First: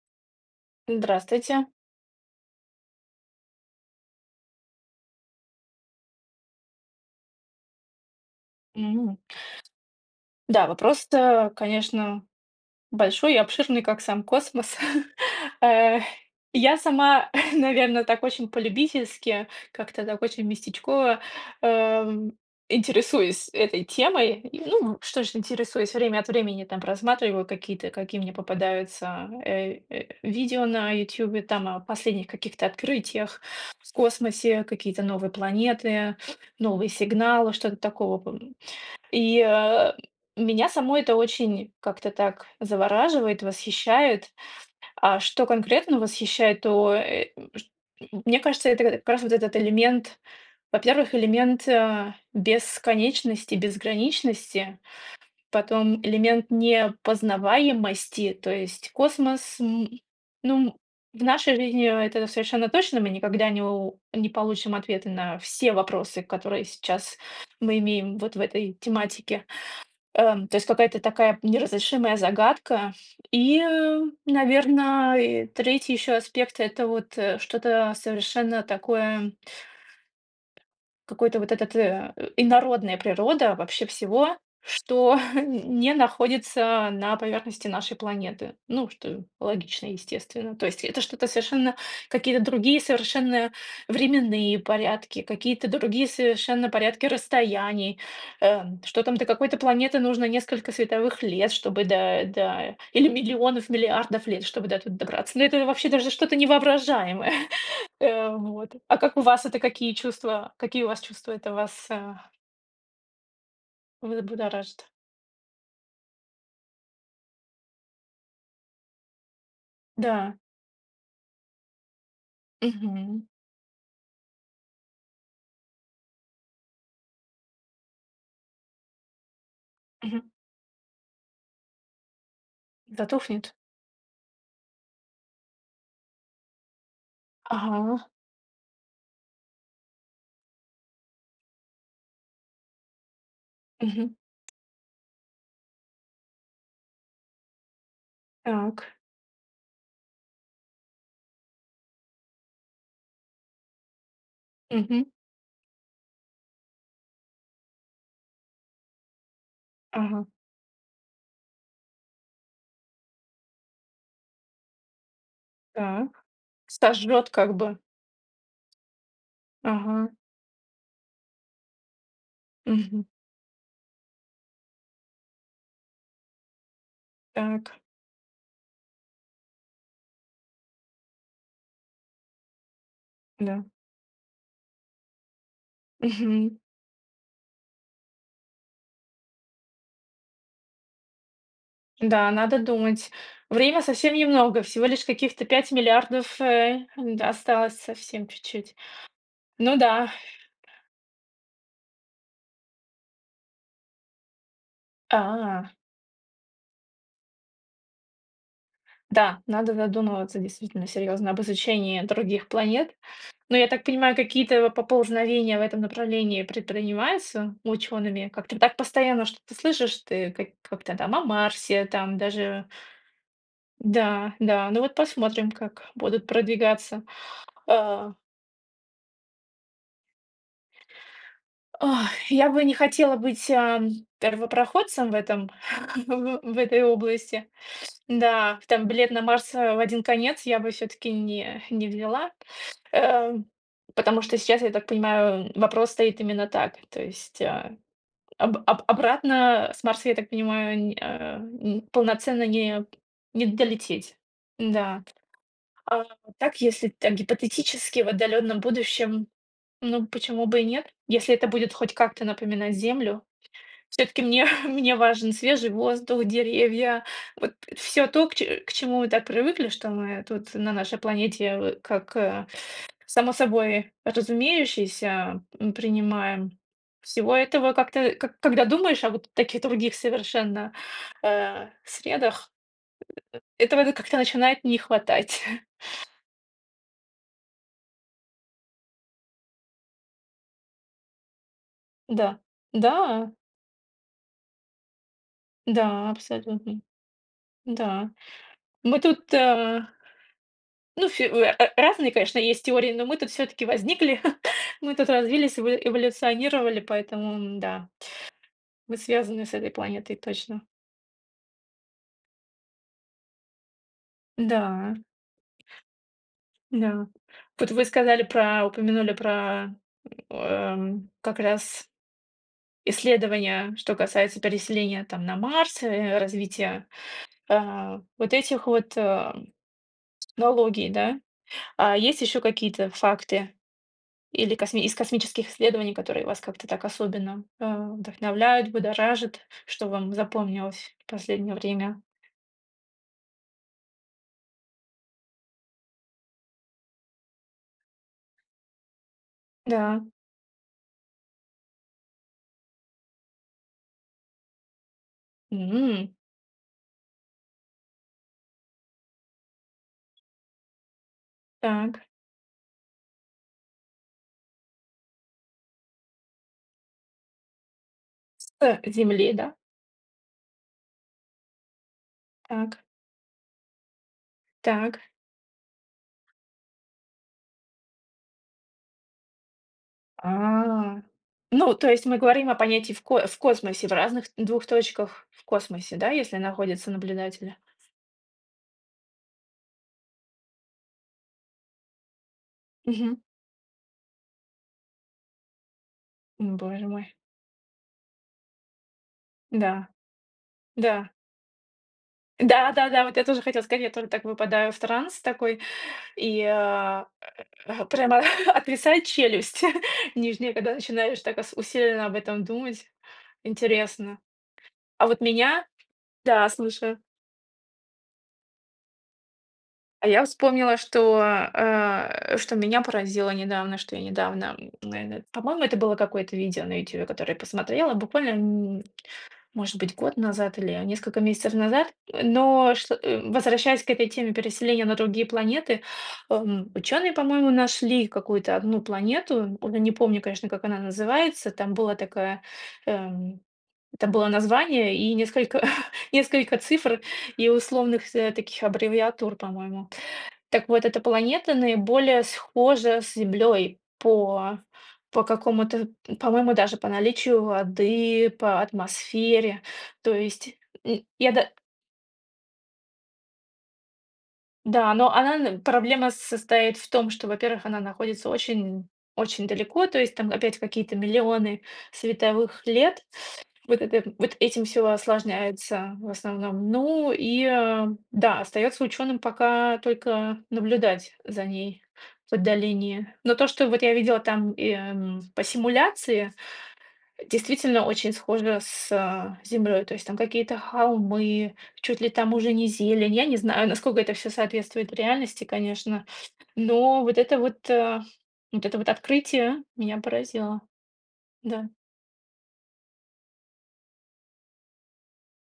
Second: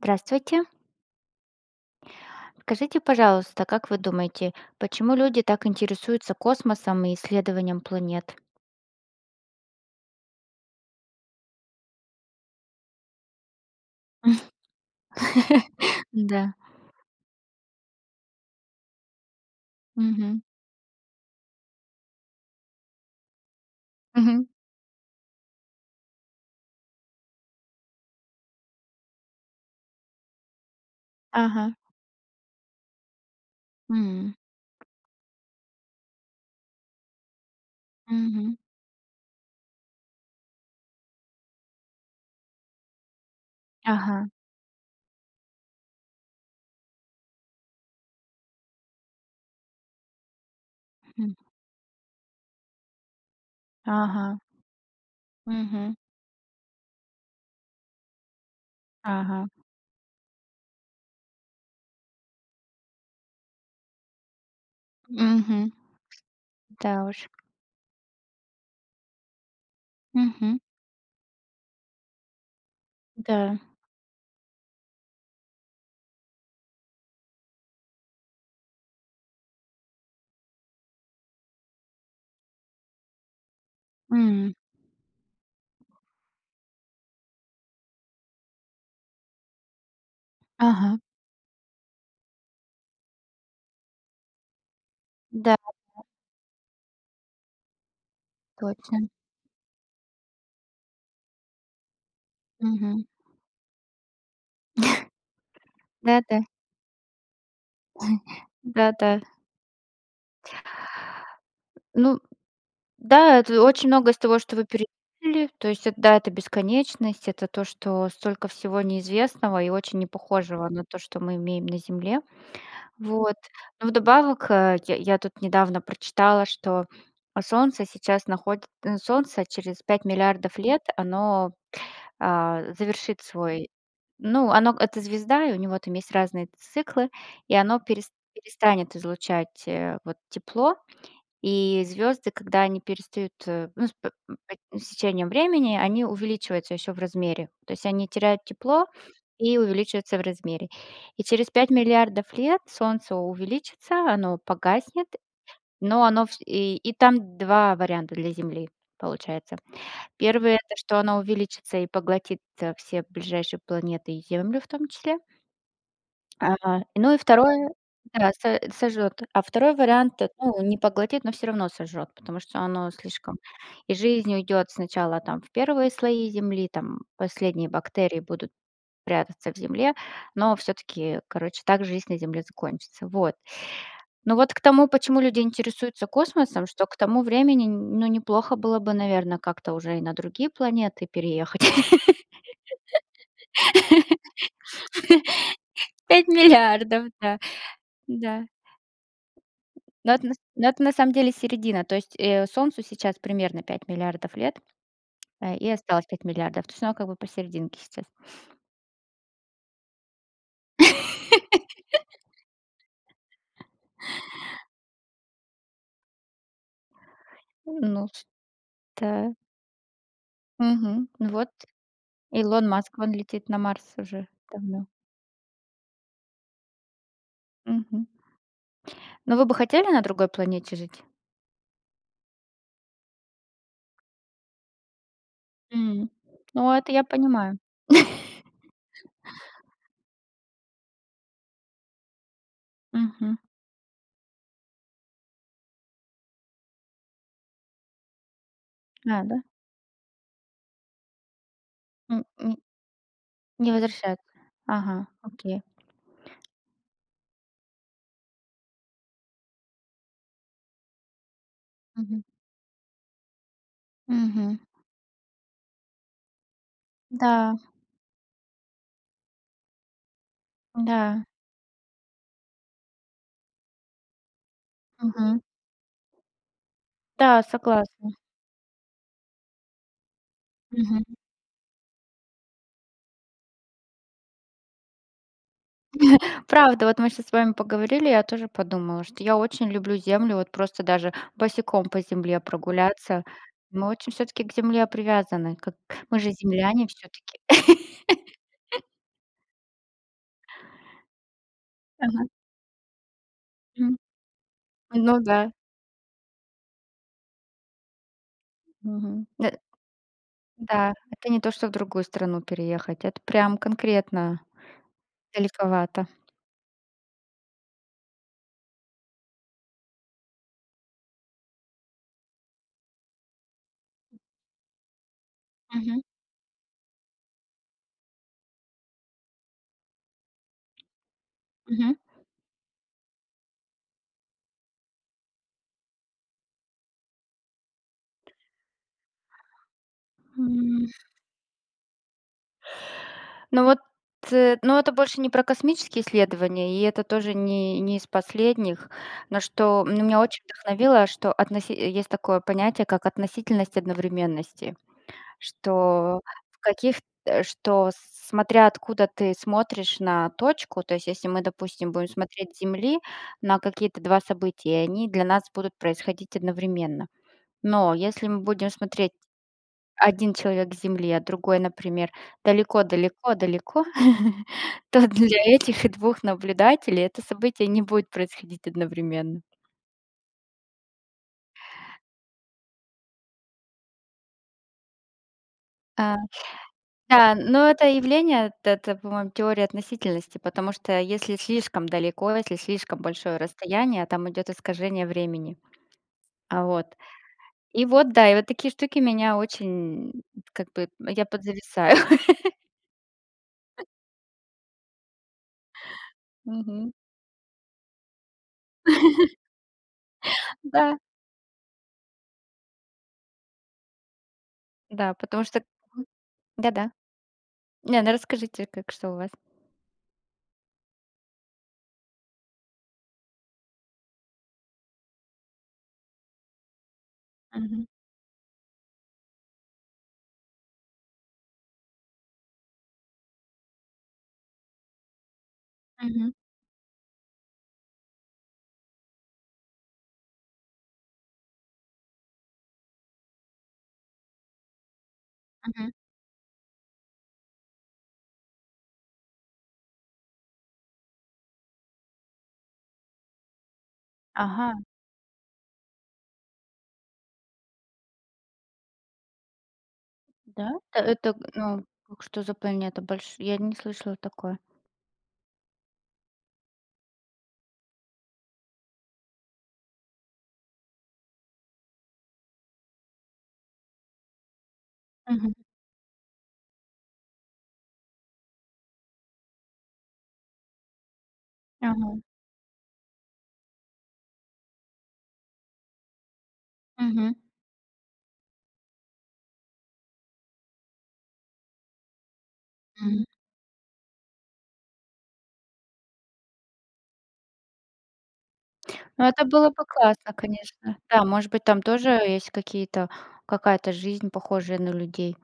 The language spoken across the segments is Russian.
Здравствуйте. Здравствуйте. Скажите, пожалуйста, как вы думаете, почему люди так интересуются космосом и исследованием планет? М. Да, вопрос это, конечно, большой и обширный, как сам космос, э, Да. я сама, наверное, так очень по-любительски, как-то так Мгм. очень местечково, эм, интересуюсь этой темой. Мгм. Ну, что ж, интересуюсь время от времени там просматриваю, какие мне попадаются, э э, видео на "Ютубе", там Ага. о последних каких-то открытиях в М. космосе, какие-то новые планеты, новые сигналы, что-то такого пом Мгм. и, э, меня само это очень как-то так завораживает, Ага. восхищает. А что конкретно восхищает, то, э, чт мне кажется, это как раз вот этот элемент, во-первых, Хм. элемент, э, бесконечности, Ага. безграничности, Мгм. потом элемент непознаваемости, то есть Ага. космос, м, ну в нашей жизни это совершенно точно, мы никогда не у не получим ответа на Мгм. все вопросы, которые Да сейчас уж. мы имеем вот в этой тематике, э, то Мгм. есть какая-то такая неразрешимая загадка. Да. И, наверно, и 3 ещё аспект это вот, э, что-то совершенно такое какой-то вот этот, э, инородная природа вообще всего, М. что не находится на поверхности нашей планеты. Ну, что логично, естественно. То есть Ага. это что-то совершенно, какие-то другие совершенно временные порядки, Да, какие-то да. другие совершенно порядки расстояний, э, что Точно. там до какой-то планеты нужно несколько световых лет, чтобы до до Мгм. или миллионов миллиардов лет, чтобы дотуда добраться. Ну, это вообще даже что-то Да-да. не воображаемое. А вот, а Да-да. как у вас это, какие чувства, какие у вас чувства это вас, э Ну, м, да, это очень многое из в того, что вы будоражит. перечислили. То есть, это да, это бесконечность, это то, что столько всего неизвестного, и очень Да. непохожего на то, что мы имеем на Земле. Мгм. Вот. Но вдобавок, а, я я тут недавно прочитала, что Солнце сейчас находит Солнце через пять Мгм. миллиардов лет оно, а, завершит Затухнет? свой ну, оно это звезда, и у него там есть разные циклы, и оно Ага. перес перестанет излучать, э, вот тепло. И звёзды, когда они перестают, э, ну с п Мгм. с течением времени, они увеличиваются ещё в размере. То есть они теряют тепло, Так. и увеличиваются в размере. И через 5 000 000 000 лет Солнце увеличится, оно Мгм. погаснет, но оно вс и и там 2 варианта для Земли получается. Ага. 1, это что оно увеличится и поглотит, а, все ближайшие планеты, и Землю в том числе... Так. а, ну и Сожжет как 2 бы. да со сожжет. А 2 Ага. вариант ну, не поглотит, но всё равно сожжет, потому что оно Мгм. слишком И жизнь уйдет сначала там в 1 слои земли, там последние Так. бактерии будут прятаться в земле, но все-таки, короче, так жизнь на земле закончится. Вот. Да. Но вот к тому, почему люди интересуются Мгм. космосом, что к тому времени, нь ну, неплохо было бы, наверное, как-то уже и на другие планеты переехать. Да, надо думать. Время совсем немного, всего лишь каких-то пять пять миллиардов, э, миллиардов, да. осталось совсем Да. чуть-чуть. Ну да. Но это но это на самом деле середина. То есть, э, солнцу сейчас примерно 5 000 000 000 лет, и А. осталось 5 000 000 000. То есть оно как бы посерединке сейчас. Да, надо задумываться действительно серьёзно об изучении других планет. Но я так понимаю, какие-то поползновения в этом направлении предпринимаются Ну нос учёными? Как-то так постоянно да. что-то слышишь, ты к как-то Мгм, там о ну вот Марсе там даже Илон Маск, вон, летит на Марс уже Да, да, ну давно. вот посмотрим, как будут продвигаться, Мгм. э Но вы бы хотели на другой планете жить? Ой, я бы не хотела быть, эм, первопроходцем в этом, М, в в ну, этой это я области. понимаю. Да, там билет на Марс, э, в один конец я бы всё-таки не не взяла, э, Мгм. потому что сейчас, я так понимаю, вм опрос стоит именно так. То есть, об об Надо. обратно, э, с Марса, я так понимаю, не, а, м, М полноценно м, не не не долететь. возвращаться. Да. Ага, окей. А так, если так, гипотетически, в отдалённом будущем, ну, почему бы и нет, если это будет хоть Мгм. как-то напоминать Землю. Всё-таки мне Мгм. мне важен свежий воздух, деревья, вот Да. всё то, к че к чему мы так привыкли, что мы тут на нашей Да. планете, в как, э, само собой Мгм. разумеющееся, м, принимаем. Всего Да, этого согласна. как-то, к когда думаешь о вот таких других совершенно, Мгм. э, средах, э этого как-то начинает не хватать. Правда, вот мы щас с вами поговорили, я тоже подумала, что я очень люблю землю, вот просто даже босиком по Да. земле прогуляться. Да? Мы очень всё-таки к Земле привязаны, как Да, мы же абсолютно. земляне всё-таки. Да, мы тут э ну всё, э, э, разные, Ага. конечно, есть теории, но мы-то всё-таки М. возникли. Мы тут Ну да. развились, эво эволюционировали, поэтому, м-да, мы Мгм, связаны нэ с да этой планетой точно. Да, это не то, что в другую страну переехать. Это прям конкретно, Да. далековато. Да. Вот вы сказали про, упомянули про. М, эм, как раз исследование, что касается переселения там на Марс, Мгм. э, развития, э, вот этих вот, э, технологий, да. Мгм. А есть ещё какие-то факты или косми из космических исследований, которые вас как-то так особенно, э, вдохновляют, будоражат, что вам М. запомнилось в последнее время? Ну вот, э, но это больше не про космические исследования, и это тоже не не из последних. Но что Да. меня очень вдохновило, что относи есть такое понятие, как относительность одновременности, М. что в каких э, что смотря откуда ты смотришь на точку, то есть если мы, допустим, Так. будем смотреть с Земли на какие-то 2 события, и они для нас будут происходить одновременно. Но если мы С будем смотреть земли, да? 1 человек с Земли, а другой, например, Так. далеко далеко далеко, Так. то для этих 2 наблюдателей это событие не будет происходить одновременно. А. Ну, то есть мы говорим о понятии в ко в космосе в разных двух точках в космосе, да, Э, если находятся да наблюдатели? ну это С явление, т это по-моему, теория относительности, потому что если слишком далеко, если слишком Мгм. большое расстояние, там идёт искажение времени. Ну А боже вот. мой. И вот да, и вот такие штуки меня Да. очень, м, как бы, Да. я подзависаю. Да-да-да. Вот я тоже хотела сказать, я только так выпадаю в транс такой, и, Мгм. а, а, прямо отвисает челюсть нижняя, когда Да. начинаешь так ас усиленно об этом думать, интересно. А Да, вот потому что меня м Да, да-да. слушаю. Не, ну расскажите, как что у вас. А я вспомнила, что, э, что меня поразило недавно, что я недавно, м, наверное, по-моему это было какое-то видео на "Ютубе", которое я Мгм. посмотрела, буквально, м, может быть год назад, или несколько месяцев назад, но что возвращаясь к этой теме, переселения на другие планеты, Мгм. эм, учёные, по-моему, нашли какую-то одну планету. Уже не помню, конечно, как она называется. Там было такое эм это было название, и несколько Мгм. несколько цифр, и условных таких аббревиатур, по-моему. Так вот эта планета наиболее схожа с Землёй по Ага. по какому то, пм по-моему даже по наличию воды, по атмосфере. То есть, Да, м, это я это, да ну, что за планета, бальш я не слышала такое. Да, но она н проблема состоит в том, что, во-первых, она находится очень, очень далеко, то есть там опять какие-то миллионы световых лет. Вот это вот этим всё Мгм. осложняется, в основном. Ну и да, остаётся учёным пока только наблюдать за ней Ага. в отдалении. Но то, что вот я видела там, эм, по симуляции, Мгм. действительно, очень схоже с Землёй. То есть там какие-то холмы, чуть ли там уже не зелень. М. Я не знаю, насколько это всё соответствует реальности, конечно, но вот это вот, э, вот это вот Ну это открытие было бы меня классно, поразило. конечно. Да, может быть, Да. там тоже есть какие-то какая-то жизнь, похожая на людей.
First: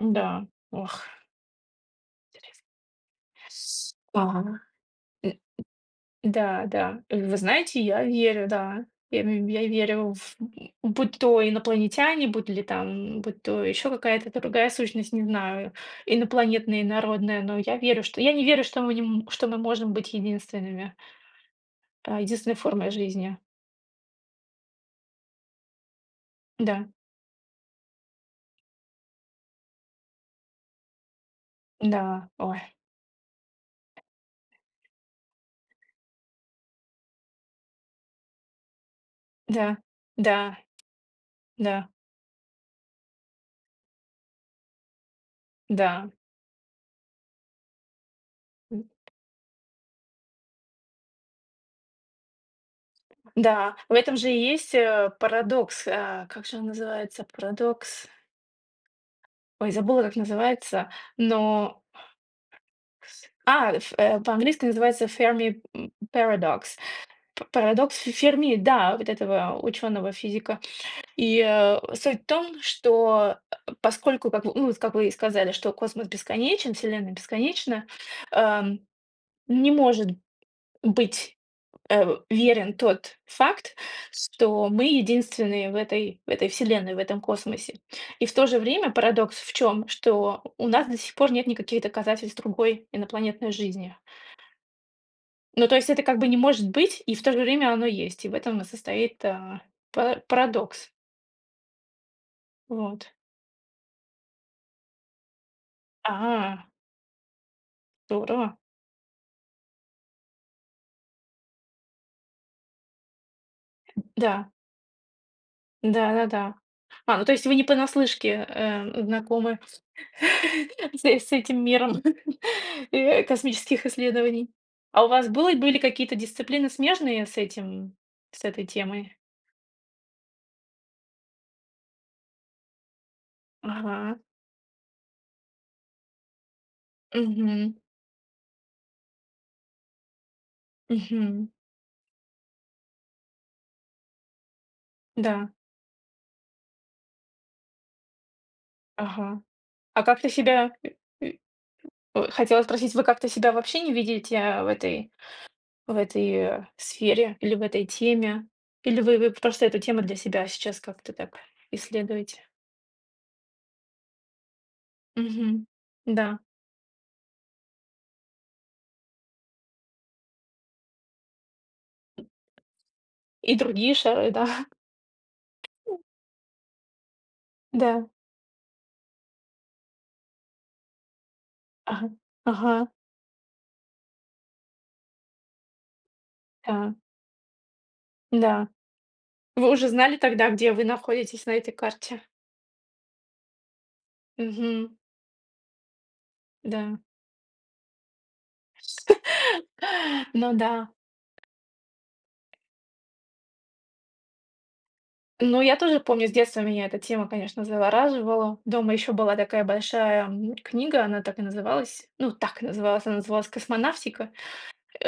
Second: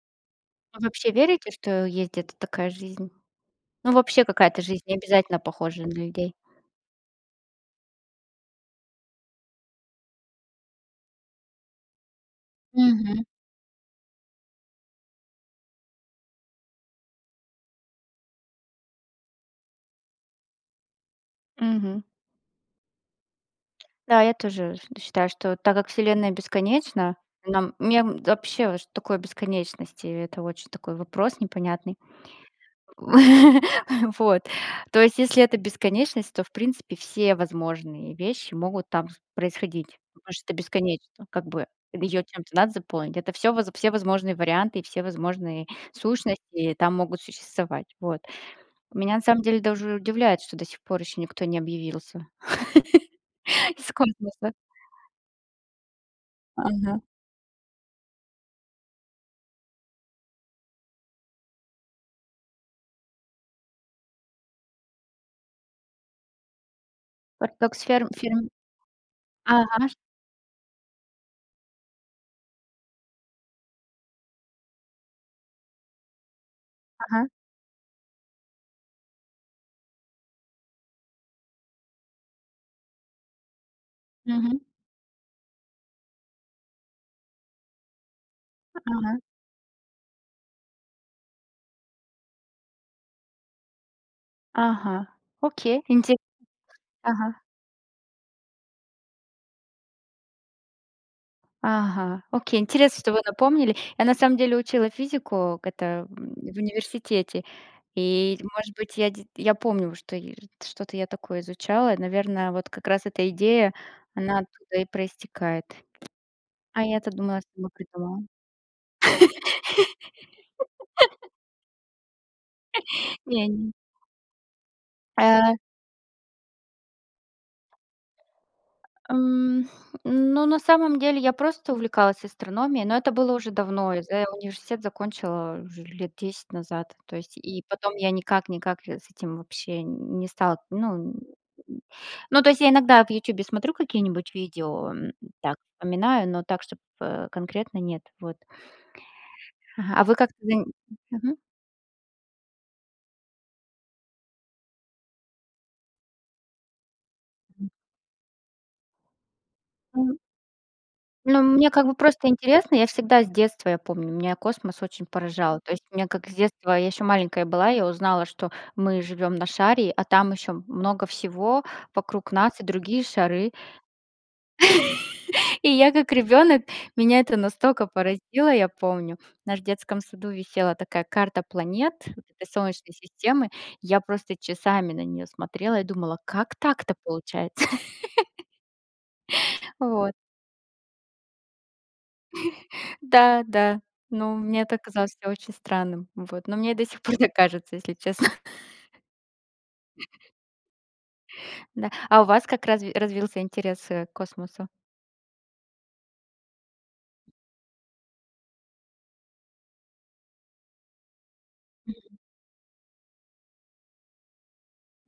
Да, Вы ох, вообще верите, что есть где-то интерес. такая жизнь? Ну С да. вообще какая-то жизнь, Э, м необязательно похожа на м, людей. да, да. Вы знаете, я верю, да. Я мь верю в м будь то инопланетяне, м, Мгм. будь то ещё какая то другая сущность, не знаю, инопланетная, инородная, но я верю что я не верю, что мы н что мы можем быть единственными. Мгм. А, единственной формой жизни. Да, я тоже шт считаю, что так как вселенная Да. бесконечна, но нам не м вообще, что такое бесконечность- и это очень такой вопрос непонятный. Да, ой. Вот, то есть, если это бесконечность, то, в принципе, все возможные вещи могут там с Да. происходить. Может, это Да. бесконечно, как бы, Да. её чем-то надо заполнить. Это всё воз все возможные варианты и все возможные Да. сущности там могут существовать. Вот. М. Меня на самом деле даже удивляет, что до сих пор ещё никто не объявился Да, с в этом же и космоса. есть, э, парадокс, э, как же он Ага. называется? Парадокс. Ой, забыла, как называется, но кс а, в по-английски называется Fermi, м, Paradox- па Так так Парадокс серм фим Ферми, да, вот этого, да, э, ага наш ученого-физика. И, э, суть в том, что, э, поскольку, как в ну вот как вы и сказали, что космос бесконечен, вселенная Ага. бесконечна, эм, не может быть, э, верен тот факт, Мгм. что мы единственные в этой в этой вселенной, в этом космосе. И в то же время Ага. парадокс в чём: что у нас до сих пор нет никаких доказательств другой инопланетной жизни. Ага, Ну то окей. есть это Инте как бы не может быть, и в то же ага. время оно есть, и в этом и состоит, э, пара парадокс. Ага, окей, интересно, Вот. что вы напомнили. Я на самом деле учила физику к это в А. университете. И Здорово. может быть, я де я помню, что р что-то я такое изучала. Наверное, вот как раз эта идея, Э, она да. оттуда и проистекает. Да-да-да. А я-то А, ну то думала, я есть вы не сама придумала. понаслышке, э, знакомы. С с этим миром, э, Не нь космических исследований? А у вас было Э были какие-то дисциплины смежные с этим, с этой темой? М, ну, на самом деле я просто увлеклась астрономией. Но это было уже давно. Я Ага. за университет закончила уже лет 10 назад. То есть, и Мгм. потом я никак-никак, э, с этим вообще н не стал Н ну, Мгм. ну то есть, я иногда в "Ютубе" смотрю какие-нибудь видео. Да. Так, вспоминаю, но так, чтобы, э, конкретно нет. Вот. А вы как-то Ага. Ага А а вы как-то как вынь себя э, э, мгм. ой, хотела спросить, вы как-то себя вообще не видите, э, в этой в этой, э, сфере, или в Мгм. этой теме? Или вы вы просто эту тему для М. себя сейчас как-то так, Ну, мне как бы просто исследуете? интересно. Я всегда с детства я помню. Меня космос очень поражал. Мгм. То есть мне как с Да. детства, я ещё маленькая была, я узнала, что мы живём на шаре, а там ещё много всего вокруг нас и другие шары. И другие шары, да? И я как ребёнок, меня это настолько Да. поразило, я помню. В нашем детском саду висела такая карта планет, Ага. этой Ага. солнечной системы. Я просто часами на неё смотрела и думала, как Да. так-то получается? Да. Вы уже Вот. знали тогда, где вы находитесь на этой карте? Да, да. Ну мне это Мгм. казалось всё очень странным, вот. Ну, мне и до Да. сих пор так кажется, если честно. С Ну да. Да, а у вас как разви развился интерес, э, к космосу? Ну я тоже помню с детства меня эта тема, конечно, завораживала. Дома ещё была такая большая, м, книга, она так и называлась, Мгм. ну так называлась, она называлась "Космонавтика".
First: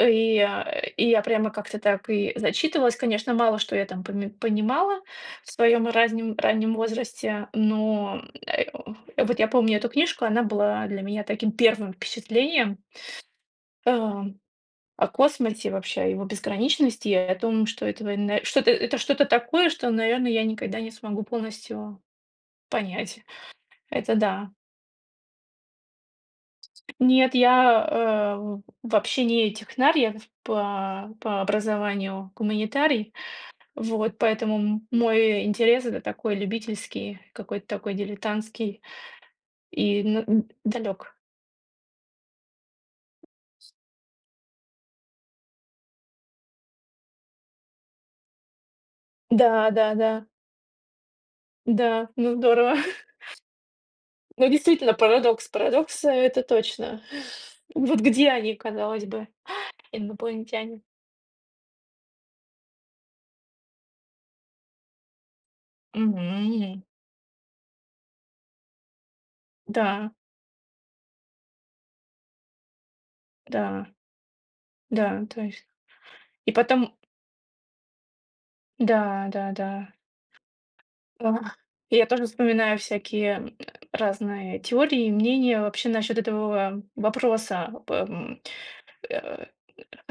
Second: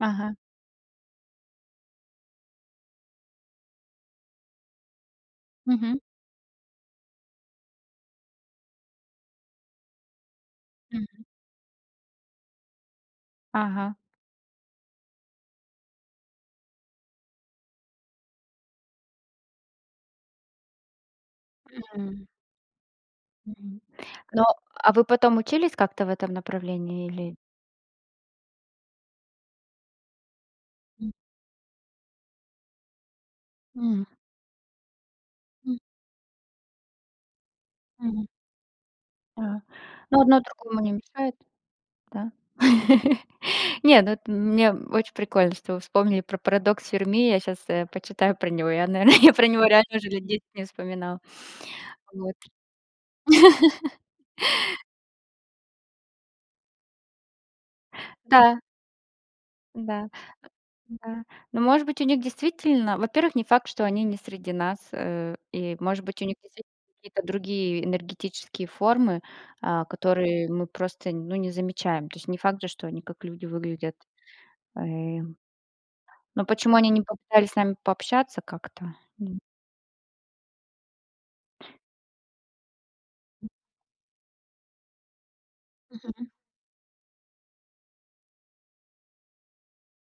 Ага. э, и я прямо как-то так и зачитывалась. Конечно, мало что я там поми понимала в своем Мгм. разним раннем возрасте, но, э, м, вот я помню эту книжку, была для Мгм. меня таким первым впечатлением, Ага. эм, о космосе, вообще о его безграничности, и о том, что это вн что это что-то такое, что, наверное, я никогда не смогу полностью М понять. Мгм. Это Ну, да. а вы потом учились как-то в этом направлении Нет, или я, э, вообще не технарь, я М по по образованию гуманитарий. Мгм. Вот поэтому м мой М интерес это такой любительский, какой-то такой Мгм. дилетантский Да, и н ну, а, одно другому не далек. мешает, да? Нет, ну это мне очень прикольно, что вы вспомнили про Парадокс Ферми. Я щас, уэ, почитаю про него. Я, наверное, я про него реально уже Да-да-да. лет 10 не вспоминала, Да. вот. Ну, здорово. Ну, действительно, парадокс парадокса- это точно. Вот где они, Да. казалось бы, Да, инопланетяне? э, да. Ну, может быть, у них действительно, во-первых, не факт, что они не среди нас, э, и может быть, у них действительно Мгм. какие-то другие энергетические формы, а, Да. которые мы просто, н ну, не замечаем. То есть не факт же, что они как люди Да. выглядят. Э. Да, то есть, Но и почему они потом не попытались с нами пообщаться как-то, Да, м да, да. А. Я тоже вспоминаю всякие, М м, разные теории, и мнения вообще насчет Мгм. этого вопроса. По, м, э,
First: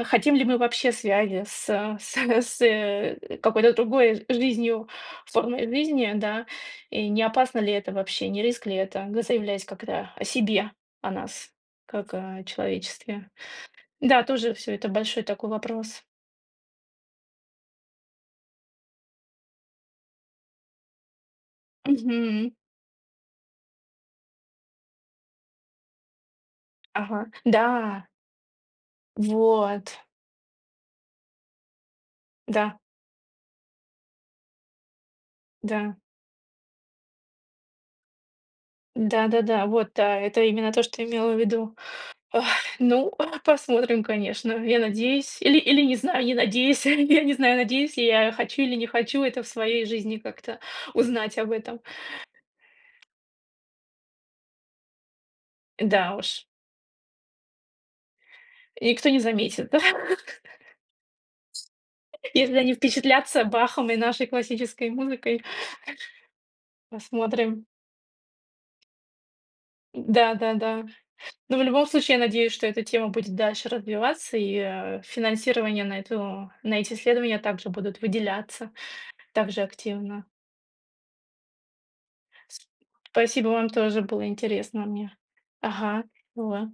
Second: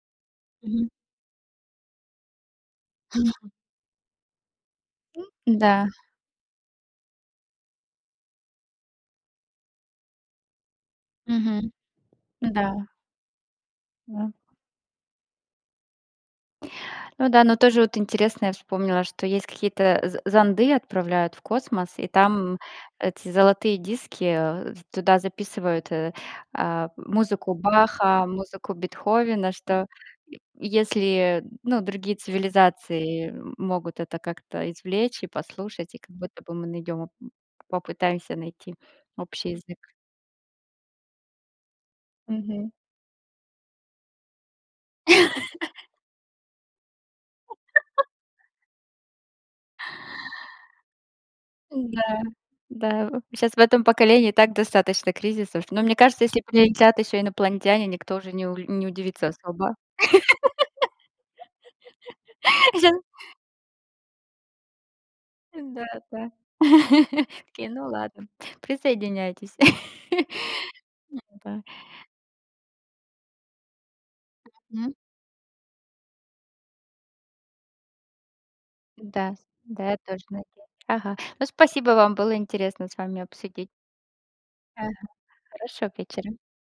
хотим ли мы Мгм. вообще связи с с с, э, Мгм. какой-то другой жизнью, формой М-да. жизни, да? И не опасно ли это вообще, не риск ли это, заявлять как-то о себе, о нас Мгм, как о да. человечестве? Да, Да. тоже всё это большой такой вопрос. Ну да, но тоже вот интересно, я вспомнила, что есть какие-то з зонды, отправляют в космос, и Мгм. там эти золотые диски туда записывают, э, а, Ага. музыку Да. Баха, музыку Бетховена, что Вот. е если, ну другие Да. цивилизации могут это как-то извлечь и послушать, и Да. как будто бы мы найдём, попытаемся найти общий Да-да-да, язык. вот, а, это именно то, что имела ввиду. Ой, Мгм. ну посмотрим, конечно, я надеюсь или или не знаю, не надеюсь, я не знаю, надеюсь ли я, хочу или не хочу это в своей жизни как-то узнать об этом. Н-да, да, щас в этом поколении и так достаточно кризисов. Но мне Да кажется, если уж. прилетят ещё инопланетяне, никто уже не у И не никто не удивится заметит, особо. да. Если они Да! впечатлятся, Бахом и нашей классической музыкой, Да, да. посмотрим. Окей, ну ладно, присоединяйтесь. Да-да-да. Но в Да. любом случае, я надеюсь, что эта тема будет дальше развиваться, и, Мгм. э, финансирование на эту на эти исследования также будут выделяться, Да с также да я активно. тоже неде ага ну спасиюо вам, было С интересно с вами спасибо вам, обсудить. тоже интересно было Ага. мне. Хорошего Ага, вечера. и во